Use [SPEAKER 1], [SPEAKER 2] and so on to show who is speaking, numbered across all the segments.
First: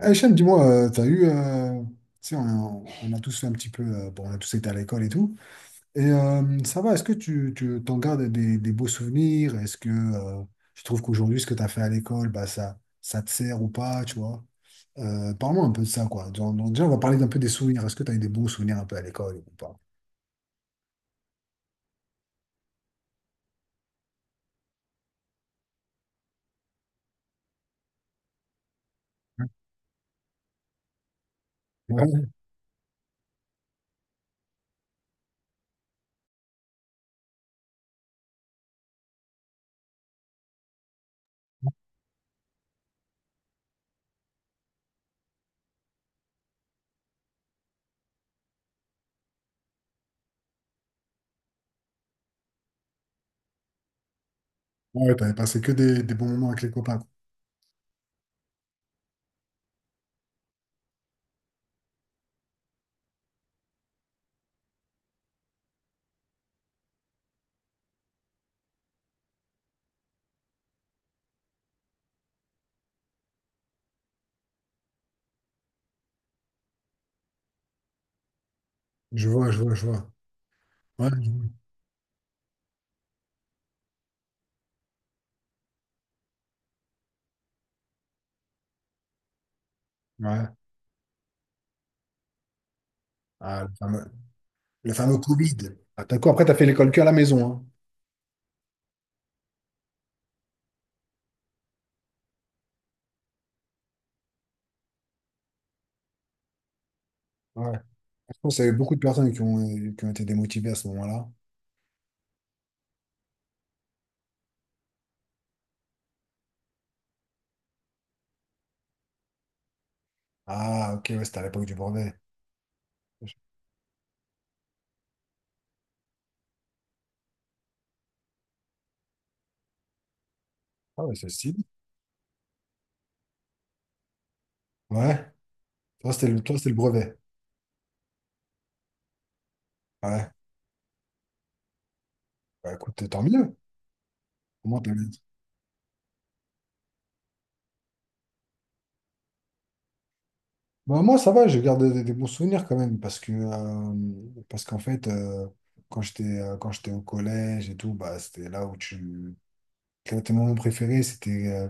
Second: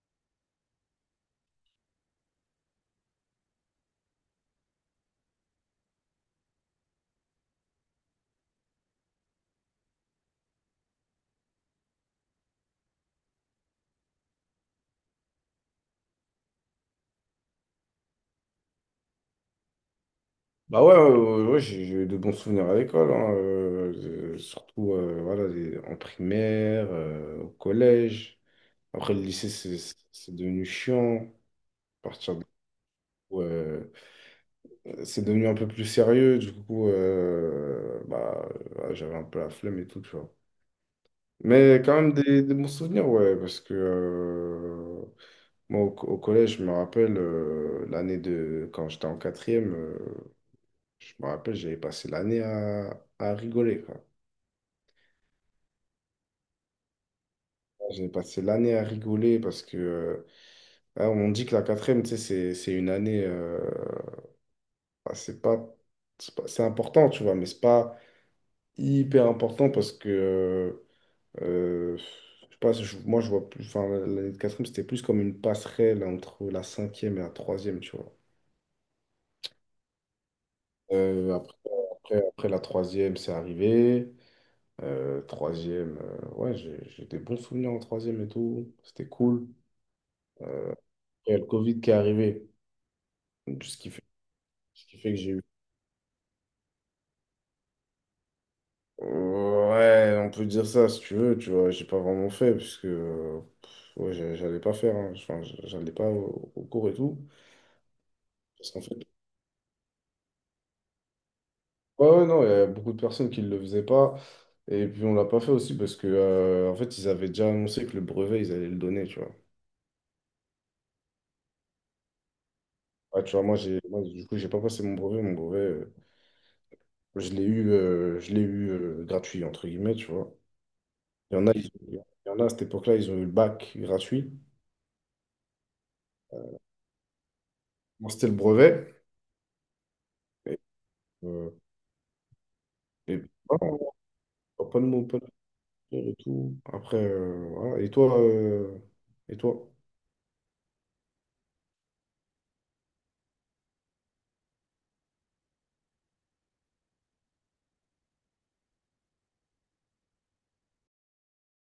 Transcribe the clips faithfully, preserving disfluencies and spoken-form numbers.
[SPEAKER 1] Eh, Hichem, dis-moi, euh, t'as eu, euh, tu sais, on, on a tous fait un petit peu, euh, bon, on a tous été à l'école et tout. Et euh, ça va, est-ce que tu, tu t'en gardes des, des beaux souvenirs? Est-ce que euh, tu trouves qu'aujourd'hui, ce que tu as fait à l'école, bah, ça, ça te sert ou pas, tu vois? Euh, parle-moi un peu de ça, quoi. Genre, donc, déjà, on va parler un peu des souvenirs. Est-ce que tu as eu des bons souvenirs un peu à l'école ou pas?
[SPEAKER 2] Bah ouais, ouais, ouais, ouais, j'ai j'ai eu de bons souvenirs à l'école, hein. Euh, euh, surtout euh, voilà, les- en primaire, euh, au collège. Après, le lycée, c'est c'est- c'est devenu chiant. À
[SPEAKER 1] Ouais,
[SPEAKER 2] partir de- ouais, c'est devenu un peu plus sérieux, du coup, euh, bah, ouais, j'avais un peu la flemme et tout, tu vois. Mais quand même des, des bons souvenirs, ouais, parce que euh, moi, au, co- au collège, je me rappelle euh, l'année de... Quand j'étais en quatrième, euh, je me rappelle, j'avais passé l'année à, à rigoler, quoi.
[SPEAKER 1] ouais, t'avais passé que des, des bons moments avec les copains, quoi.
[SPEAKER 2] J'ai passé l'année à rigoler parce que euh, hein, on dit que la quatrième, tu sais, c'est c'est une année, euh, bah, c'est pas, c'est pas- c'est important, tu vois, mais c'est pas hyper important parce que, euh, euh, je sais pas, je- moi je vois plus, enfin, l'année de quatrième, c'était plus comme une passerelle entre la cinquième et la troisième, tu vois.
[SPEAKER 1] Je vois, je vois, je vois. Ouais, je
[SPEAKER 2] Euh,
[SPEAKER 1] vois.
[SPEAKER 2] après, après, après la troisième, c'est arrivé. Euh, troisième, euh, ouais, j'ai j'ai des bons souvenirs en troisième et tout, c'était cool.
[SPEAKER 1] Ouais.
[SPEAKER 2] Euh, et le Covid qui est arrivé,
[SPEAKER 1] Ah, le
[SPEAKER 2] ce qui fait
[SPEAKER 1] fameux,
[SPEAKER 2] Ce
[SPEAKER 1] le
[SPEAKER 2] qui fait que
[SPEAKER 1] fameux
[SPEAKER 2] j'ai eu.
[SPEAKER 1] Covid. Ah, t'as quoi? Après, t'as fait l'école que à la maison,
[SPEAKER 2] Ouais, on peut dire ça si tu veux, tu vois. J'ai pas vraiment fait, parce que euh, pff, ouais, j'a- j'allais pas faire, hein. Enfin, j'a- j'allais pas au, au cours et tout.
[SPEAKER 1] hein. Je pense qu'il y a
[SPEAKER 2] Parce
[SPEAKER 1] eu
[SPEAKER 2] qu'en
[SPEAKER 1] beaucoup
[SPEAKER 2] fait,
[SPEAKER 1] de personnes qui ont, qui ont été démotivées à ce moment-là.
[SPEAKER 2] ouais, ouais, non, il y a beaucoup de personnes qui le faisaient pas. Et puis, on l'a pas fait aussi parce que, euh, en fait, ils avaient déjà annoncé que le brevet, ils allaient le donner, tu vois.
[SPEAKER 1] Ah, ok, ouais, c'était à l'époque du brevet.
[SPEAKER 2] Ouais, tu vois, moi, j'ai, moi, du coup, j'ai pas passé mon brevet. Mon brevet, euh, je l'ai eu, euh, je l'ai eu euh, gratuit, entre guillemets, tu vois.
[SPEAKER 1] Ah, ouais, c'est
[SPEAKER 2] Il y en a,
[SPEAKER 1] stylé.
[SPEAKER 2] ils- il y en a à cette époque-là, ils ont eu le bac gratuit.
[SPEAKER 1] Ouais, toi, c'était le, toi, c'était le brevet.
[SPEAKER 2] Moi, c'était le brevet.
[SPEAKER 1] Ouais, bah, écoute, tant
[SPEAKER 2] Et
[SPEAKER 1] mieux.
[SPEAKER 2] voilà,
[SPEAKER 1] Comment
[SPEAKER 2] pas de
[SPEAKER 1] t'as bien.
[SPEAKER 2] mots, pas de retour et tout. Après, euh, voilà. Et toi, euh, et toi?
[SPEAKER 1] Bah, moi, ça va, je garde des, des bons souvenirs quand même, parce que, euh, parce qu'en fait, euh, quand j'étais, euh, quand j'étais au collège et tout, bah, c'était là où tu. Quel était mon moment préféré, c'était euh,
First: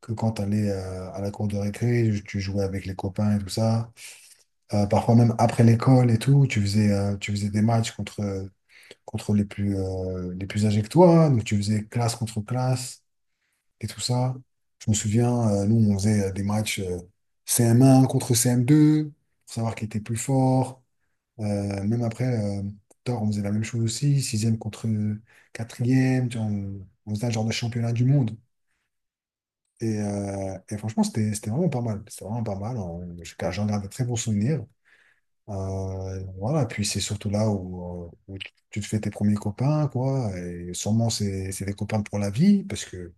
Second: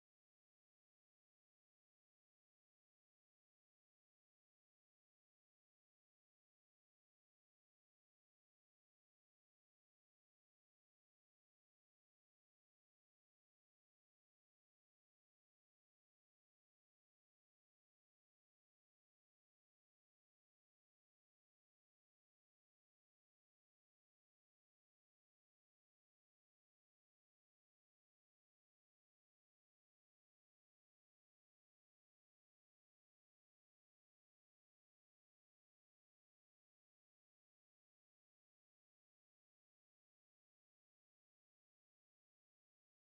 [SPEAKER 1] que quand t'allais allais à la cour de récré, tu jouais avec les copains et tout ça. Euh, parfois même après l'école et tout, tu faisais, euh, tu faisais des matchs contre, euh, contre les plus, euh, les plus âgés que toi, hein. Donc, tu faisais classe contre classe et tout ça. Je me souviens, euh, nous, on faisait euh, des matchs euh, C M un contre C M deux pour savoir qui était plus fort. Euh, même après, euh, plus tard, on faisait la même chose aussi, sixième contre quatrième. Tu vois, on, on faisait un genre de championnat du monde. Et, euh, et franchement, c'était c'était vraiment pas mal. C'était vraiment pas mal. On. J'en garde de très bons souvenirs. Euh, voilà, puis c'est surtout là où, euh, où tu tu te fais tes premiers copains, quoi. Et sûrement, c'est c'est des copains pour la vie, parce que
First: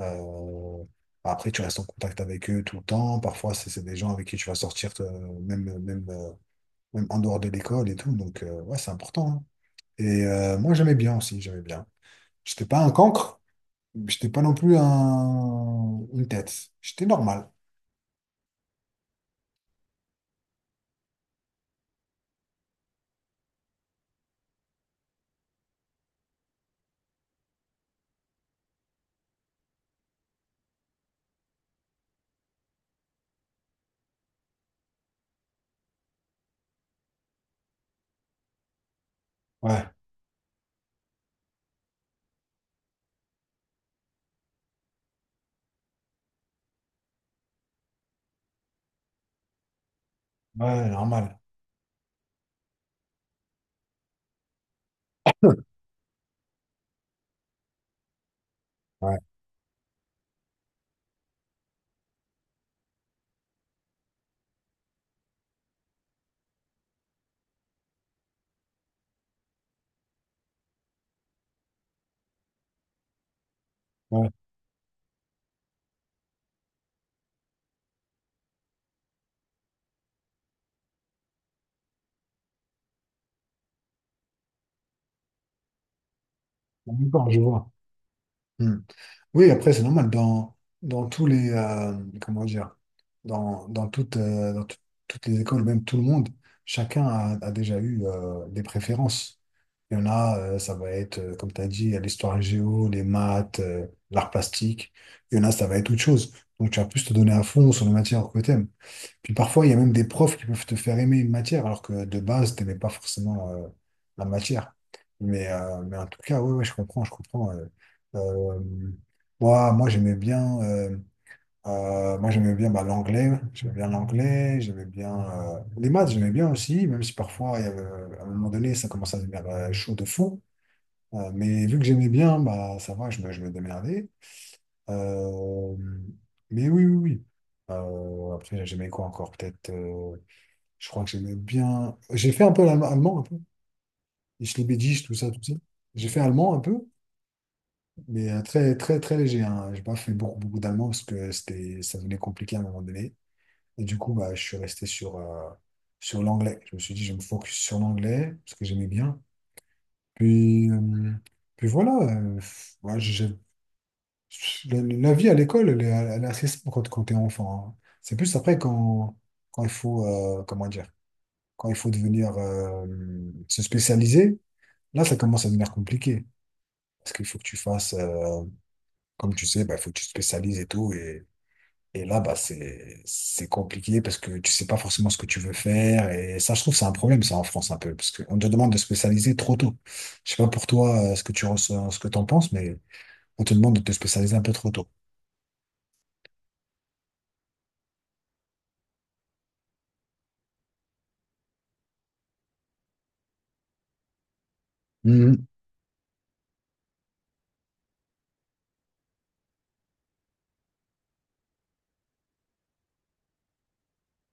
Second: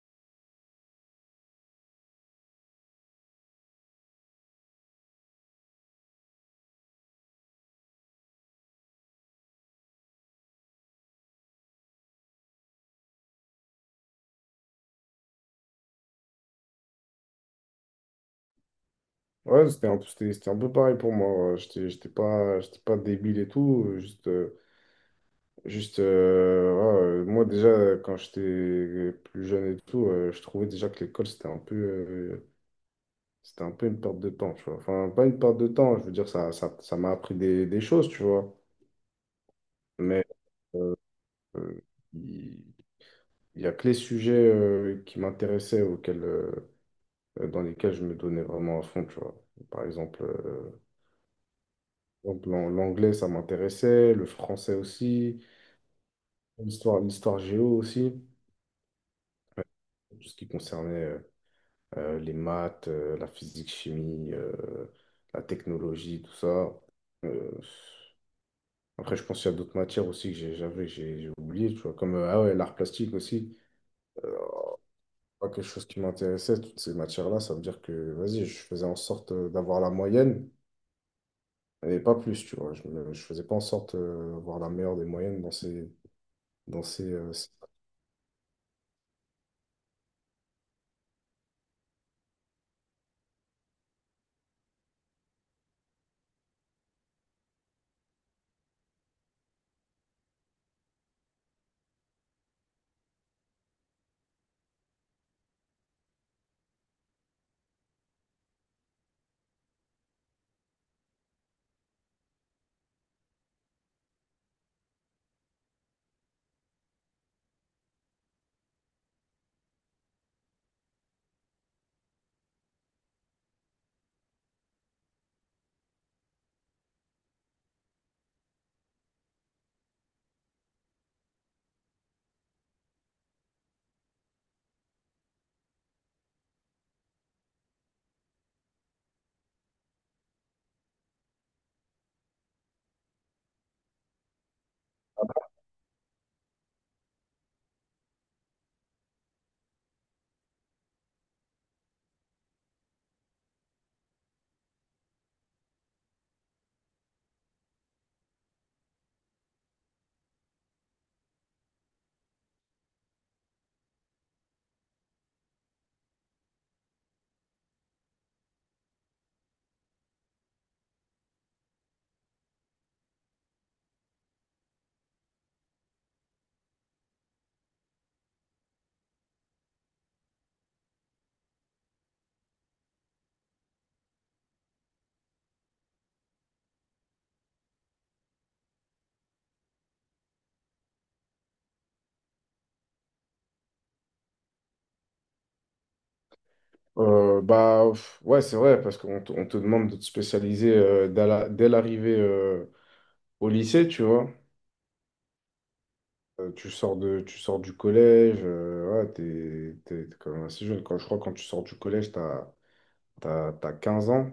[SPEAKER 1] euh, après, tu restes en contact avec eux tout le temps. Parfois, c'est c'est des gens avec qui tu vas sortir, euh, même, même, euh, même en dehors de l'école et tout. Donc, euh, ouais, c'est important, hein. Et euh, moi, j'aimais bien aussi, j'aimais bien. J'étais pas un cancre, j'étais pas non plus un, une tête. J'étais normal.
[SPEAKER 2] Ouais, c'était un, peu- c'était, c'était un peu pareil pour moi. Ouais. J'étais, j'étais pas, j'étais pas débile et tout. euh, Juste, euh, juste euh, voilà, euh, moi, déjà, euh, quand j'étais plus jeune et tout, euh, je trouvais déjà que l'école, c'était un peu, euh, c'était un peu une perte de temps, tu vois. Enfin, pas une perte de temps, je veux dire, ça, ça, ça m'a appris des, des choses, tu vois.
[SPEAKER 1] Ouais,
[SPEAKER 2] Mais euh, il il y, a que les sujets euh, qui m'intéressaient, auxquels. euh, euh, dans lesquels je me donnais vraiment à fond, tu vois. Par exemple, euh,
[SPEAKER 1] ouais, normal.
[SPEAKER 2] donc l'an- l'anglais, ça m'intéressait, le français aussi, l'histoire, l'histoire géo aussi,
[SPEAKER 1] Ouais,
[SPEAKER 2] tout ce qui concernait euh, euh, les maths, euh, la physique, chimie, euh, la technologie, tout ça. Euh, Après, je pense qu'il y a d'autres matières aussi que j'ai- j'avais, j'ai j'ai oublié, tu vois, comme euh, ah ouais, l'art plastique aussi.
[SPEAKER 1] ouais.
[SPEAKER 2] Euh, Pas quelque chose qui m'intéressait, toutes ces matières-là, ça veut dire que, vas-y, je faisais en sorte euh, d'avoir la moyenne et pas plus, tu vois. Je, me- je faisais pas en sorte euh, d'avoir la meilleure des moyennes dans ces... Dans ces
[SPEAKER 1] D'accord,
[SPEAKER 2] euh,
[SPEAKER 1] je
[SPEAKER 2] ces-
[SPEAKER 1] vois. Oui, après, c'est normal. Dans, dans tous les, euh, comment dire, dans, dans, toutes, euh, dans tout- toutes les écoles, même tout le monde, chacun a, a déjà eu euh, des préférences. Il y en a, euh, ça va être, euh, comme tu as dit, l'histoire géo, les maths, euh, l'art plastique. Il y en a, ça va être autre chose. Donc, tu vas plus te donner à fond sur les matières que tu aimes. Puis parfois, il y a même des profs qui peuvent te faire aimer une matière, alors que de base, tu n'aimais pas forcément euh, la matière. Mais, euh, mais en tout cas, oui, ouais, ouais, je comprends, je comprends. euh, euh, moi, moi j'aimais bien, euh, euh, moi, j'aimais bien bah, l'anglais, j'aimais bien l'anglais, j'aimais bien euh, les maths, j'aimais bien aussi, même si parfois, il y avait à un moment donné, ça commençait à devenir euh, chaud de fou. Euh, mais vu que j'aimais bien, bah, ça va, je me, je me démerdais. Euh, mais oui, oui, oui. Euh, après, j'aimais quoi encore? Peut-être, euh, je crois que j'aimais bien. J'ai fait un peu l'allemand, allemand un peu. Et Schliebedisch, tout ça, tout ça. J'ai fait allemand un peu, mais euh, très, très, très léger, hein. J'ai pas fait beaucoup, beaucoup d'allemand parce que c'était, ça devenait compliqué à un moment donné. Et du coup, bah, je suis resté sur, euh, sur l'anglais. Je me suis dit, je me focus sur l'anglais parce que j'aimais bien. Puis, euh, puis voilà. Euh, ouais, j'ai la, la vie à l'école, elle est, elle est assez simple quand, quand t'es enfant, hein. C'est plus après quand, quand il faut, euh, comment dire, quand il faut devenir, euh, se spécialiser. Là, ça commence à devenir compliqué. Parce qu'il faut que tu fasses, euh, comme tu sais, bah, il faut que tu te spécialises et tout. Et, et là, bah, c'est, c'est compliqué parce que tu sais pas forcément ce que tu veux faire. Et ça, je trouve, c'est un problème, ça, en France, un peu. Parce qu'on te demande de spécialiser trop tôt. Je sais pas pour toi, euh, ce que tu ressens, ce que t'en penses, mais on te demande de te spécialiser un peu trop tôt.
[SPEAKER 2] Euh, bah, pff, ouais, c'est vrai, parce qu'on te on te demande de te spécialiser euh, dès la- dès l'arrivée euh, au lycée, tu vois.
[SPEAKER 1] Mhm.
[SPEAKER 2] Euh, tu sors de, tu sors du collège, euh, ouais, t'es, t'es, t'es quand même assez jeune. Quand, je crois que quand tu sors du collège, t'as, t'as, t'as quinze ans.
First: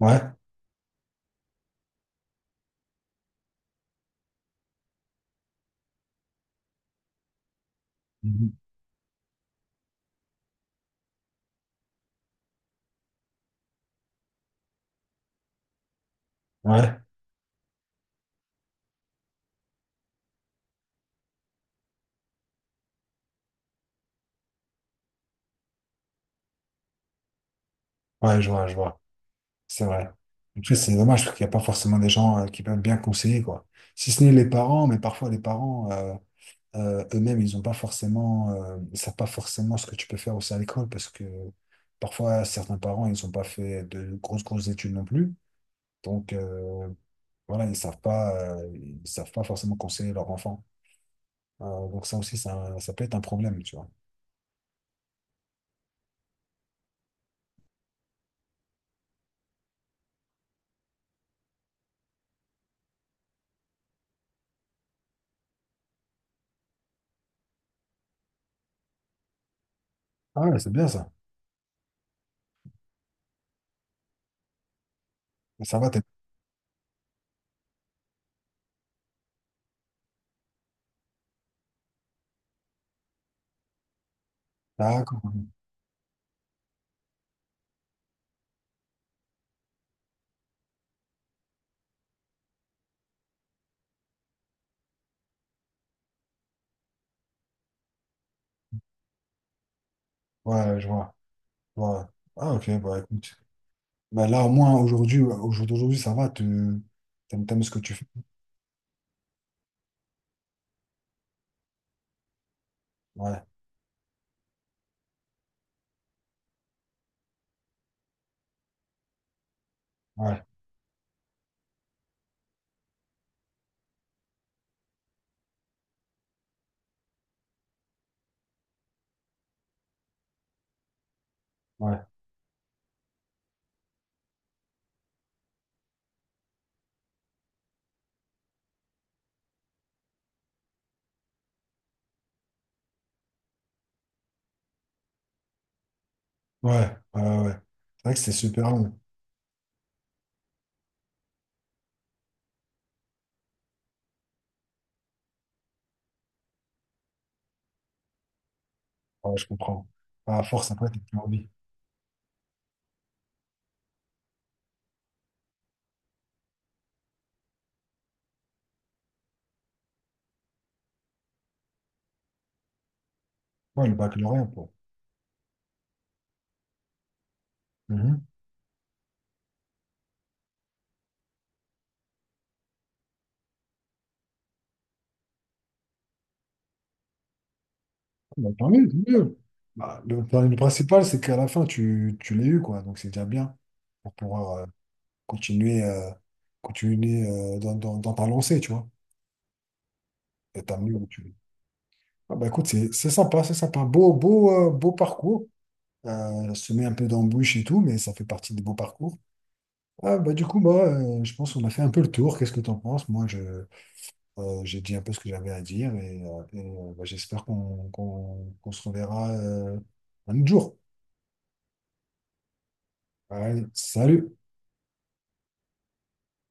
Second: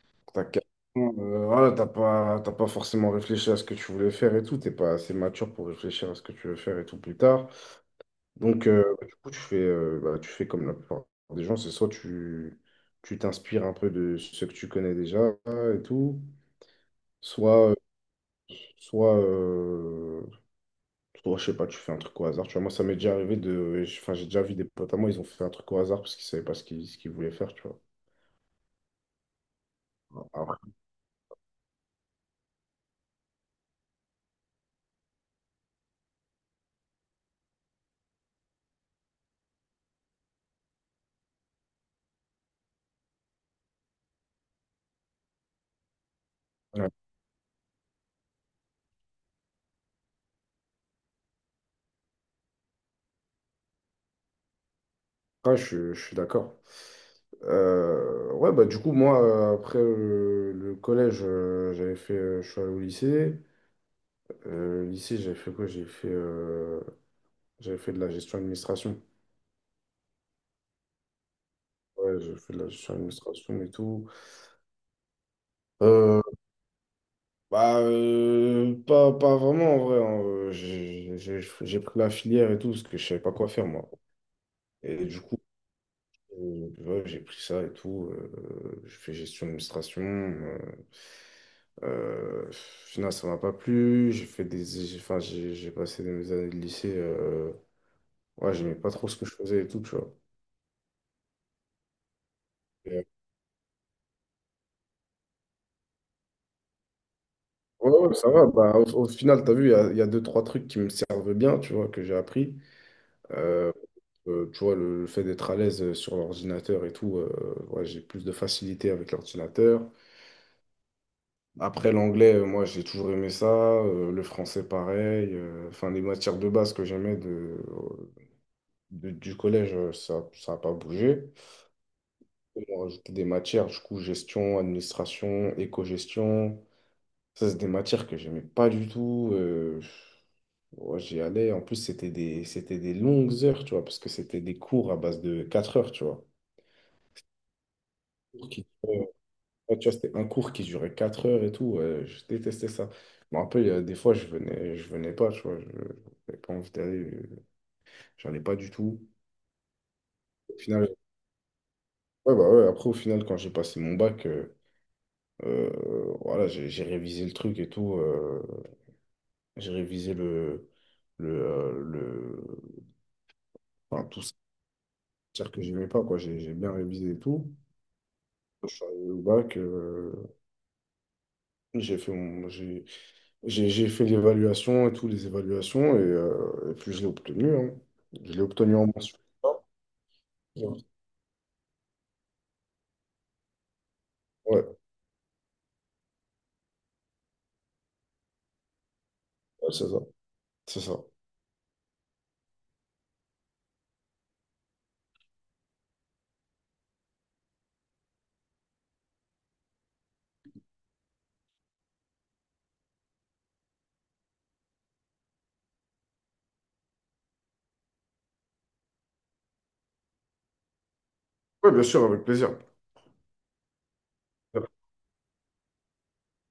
[SPEAKER 1] Ouais.
[SPEAKER 2] T'as quinze ans, euh, voilà, t'as pas, t'as pas forcément réfléchi à ce que tu voulais faire et tout. T'es pas assez mature pour réfléchir à ce que tu veux faire et tout plus tard.
[SPEAKER 1] Mhm.
[SPEAKER 2] Donc, euh, bah, du coup, tu fais, euh, bah, tu fais comme la plupart des gens, c'est soit tu tu t'inspires un peu de ce que tu connais déjà et tout,
[SPEAKER 1] Ouais.
[SPEAKER 2] soit, euh, soit, euh, soit, je sais pas, tu fais un truc au hasard. Tu vois, moi, ça m'est déjà arrivé de. Enfin, j'ai déjà vu des potes à moi, ils ont fait un truc au hasard parce qu'ils savaient pas ce qu'ils ce qu'ils voulaient faire, tu vois.
[SPEAKER 1] Ouais, je vois, je vois. C'est vrai.
[SPEAKER 2] Après,
[SPEAKER 1] Après, c'est dommage parce qu'il n'y a pas forcément des gens, euh, qui peuvent bien conseiller, quoi. Si ce n'est les parents, mais parfois les parents, euh, Euh, eux-mêmes, ils n'ont pas forcément, euh, ils savent pas forcément ce que tu peux faire aussi à l'école parce que parfois, certains parents, ils n'ont pas fait de grosses, grosses études non plus. Donc, euh, voilà, ils savent pas, euh, ils savent pas forcément conseiller leur enfant. Euh, donc, ça aussi, ça, ça peut être un problème, tu vois.
[SPEAKER 2] après, je, je suis d'accord. Euh, ouais, bah, du coup, moi, euh, après euh, le collège, euh, j'avais fait. Euh, je suis allé au lycée. Euh, lycée, j'avais fait quoi? J'ai fait. euh, J'avais fait de la gestion administration.
[SPEAKER 1] Ah ouais, c'est bien ça.
[SPEAKER 2] Ouais, j'ai fait de la gestion administration et tout.
[SPEAKER 1] Ça va, t'es...
[SPEAKER 2] Euh, Bah, euh, pas, pas vraiment en vrai. Hein. Euh, J'ai j'ai- j'ai pris la filière et tout parce que je savais pas quoi faire moi. Et du
[SPEAKER 1] D'accord.
[SPEAKER 2] coup, euh, ouais, j'ai pris ça et tout. Euh, je fais gestion administration. Euh, euh, finalement, ça m'a pas plu. J'ai fait des, j'ai- Enfin, j'ai j'ai passé mes années de lycée. Euh, ouais, j'aimais pas trop ce que je faisais et tout, tu vois.
[SPEAKER 1] Ouais, je vois. Ouais. Ah, ok, bah écoute. Bah, là, au moins, aujourd'hui, ouais, au jour d'aujourd'hui, ça va, tu t'aimes, t'aimes ce que
[SPEAKER 2] Ouais,
[SPEAKER 1] tu fais.
[SPEAKER 2] ouais, ça va. Bah, au, au final, tu as vu, il y a, il y a deux, trois trucs qui me servent bien, tu vois, que j'ai appris.
[SPEAKER 1] Ouais,
[SPEAKER 2] Euh, euh, Tu vois, le, le fait d'être à l'aise euh, sur l'ordinateur et tout, euh, ouais, j'ai plus de facilité avec l'ordinateur.
[SPEAKER 1] ouais,
[SPEAKER 2] Après, l'anglais, euh, moi, j'ai toujours aimé ça. Euh, le français, pareil. euh, Enfin, les matières de base que j'aimais de, de- du collège, euh, ça, ça n'a pas bougé.
[SPEAKER 1] ouais,
[SPEAKER 2] On rajouté des matières, du coup, gestion, administration, éco-gestion. Ça, c'est des matières que j'aimais pas du tout. euh, Ouais, j'y allais. En plus, c'était des, c'était des longues heures, tu vois, parce que c'était des cours à base de quatre heures, tu vois.
[SPEAKER 1] ouais, ouais, ouais, ouais. C'est vrai que c'est
[SPEAKER 2] Pour qui-
[SPEAKER 1] super
[SPEAKER 2] Euh,
[SPEAKER 1] long.
[SPEAKER 2] ouais, tu vois, c'était un cours qui durait quatre heures et tout. Ouais, je détestais ça. Je me rappelle, euh, des fois, je venais, je venais pas, tu vois. Je J'avais pas envie d'aller. euh, J'en ai pas du tout.
[SPEAKER 1] Ouais, je comprends. À
[SPEAKER 2] Au
[SPEAKER 1] force, après,
[SPEAKER 2] final,
[SPEAKER 1] t'as plus envie.
[SPEAKER 2] ouais, bah ouais, après, au final, quand j'ai passé mon bac, euh, euh, voilà, j'ai j'ai révisé le truc et tout. Euh, j'ai révisé le, le, euh, le,
[SPEAKER 1] Ouais, le
[SPEAKER 2] enfin, tout ça.
[SPEAKER 1] baccalauréat, quoi.
[SPEAKER 2] C'est-à-dire que j'aimais pas, quoi. J'ai j'ai bien révisé et tout.
[SPEAKER 1] Mhm.
[SPEAKER 2] Je suis arrivé au bac, euh, j'ai fait mon- j'ai, j'ai- j'ai fait l'évaluation et tout, les évaluations, et, euh, et puis je l'ai obtenu. Hein. Je
[SPEAKER 1] Ah,
[SPEAKER 2] l'ai
[SPEAKER 1] bah, tant
[SPEAKER 2] obtenu en
[SPEAKER 1] mieux, tant
[SPEAKER 2] mensuel.
[SPEAKER 1] mieux. Bah, le, enfin, le
[SPEAKER 2] Ouais,
[SPEAKER 1] principal, c'est qu'à la fin, tu, tu l'as eu, quoi. Donc, c'est déjà bien pour pouvoir
[SPEAKER 2] ouais,
[SPEAKER 1] euh, continuer, euh, continuer euh, dans, dans, dans ta lancée, tu vois.
[SPEAKER 2] c'est ça.
[SPEAKER 1] Et
[SPEAKER 2] C'est
[SPEAKER 1] t'amener
[SPEAKER 2] ça.
[SPEAKER 1] où tu veux. Ah, bah, écoute, c'est c'est sympa, c'est sympa. Beau, beau, euh, beau parcours. Euh, se met un peu d'embûches et tout, mais ça fait partie des beaux parcours. Ah, bah, du coup, moi, euh, je pense qu'on a fait un peu le tour. Qu'est-ce que tu en penses? Moi, je, euh, j'ai dit un peu ce que j'avais à dire et, euh, et, euh, bah, j'espère qu'on qu'on, qu'on se reverra euh, un autre jour.
[SPEAKER 2] Oui, bien sûr, avec plaisir.
[SPEAKER 1] Allez, salut!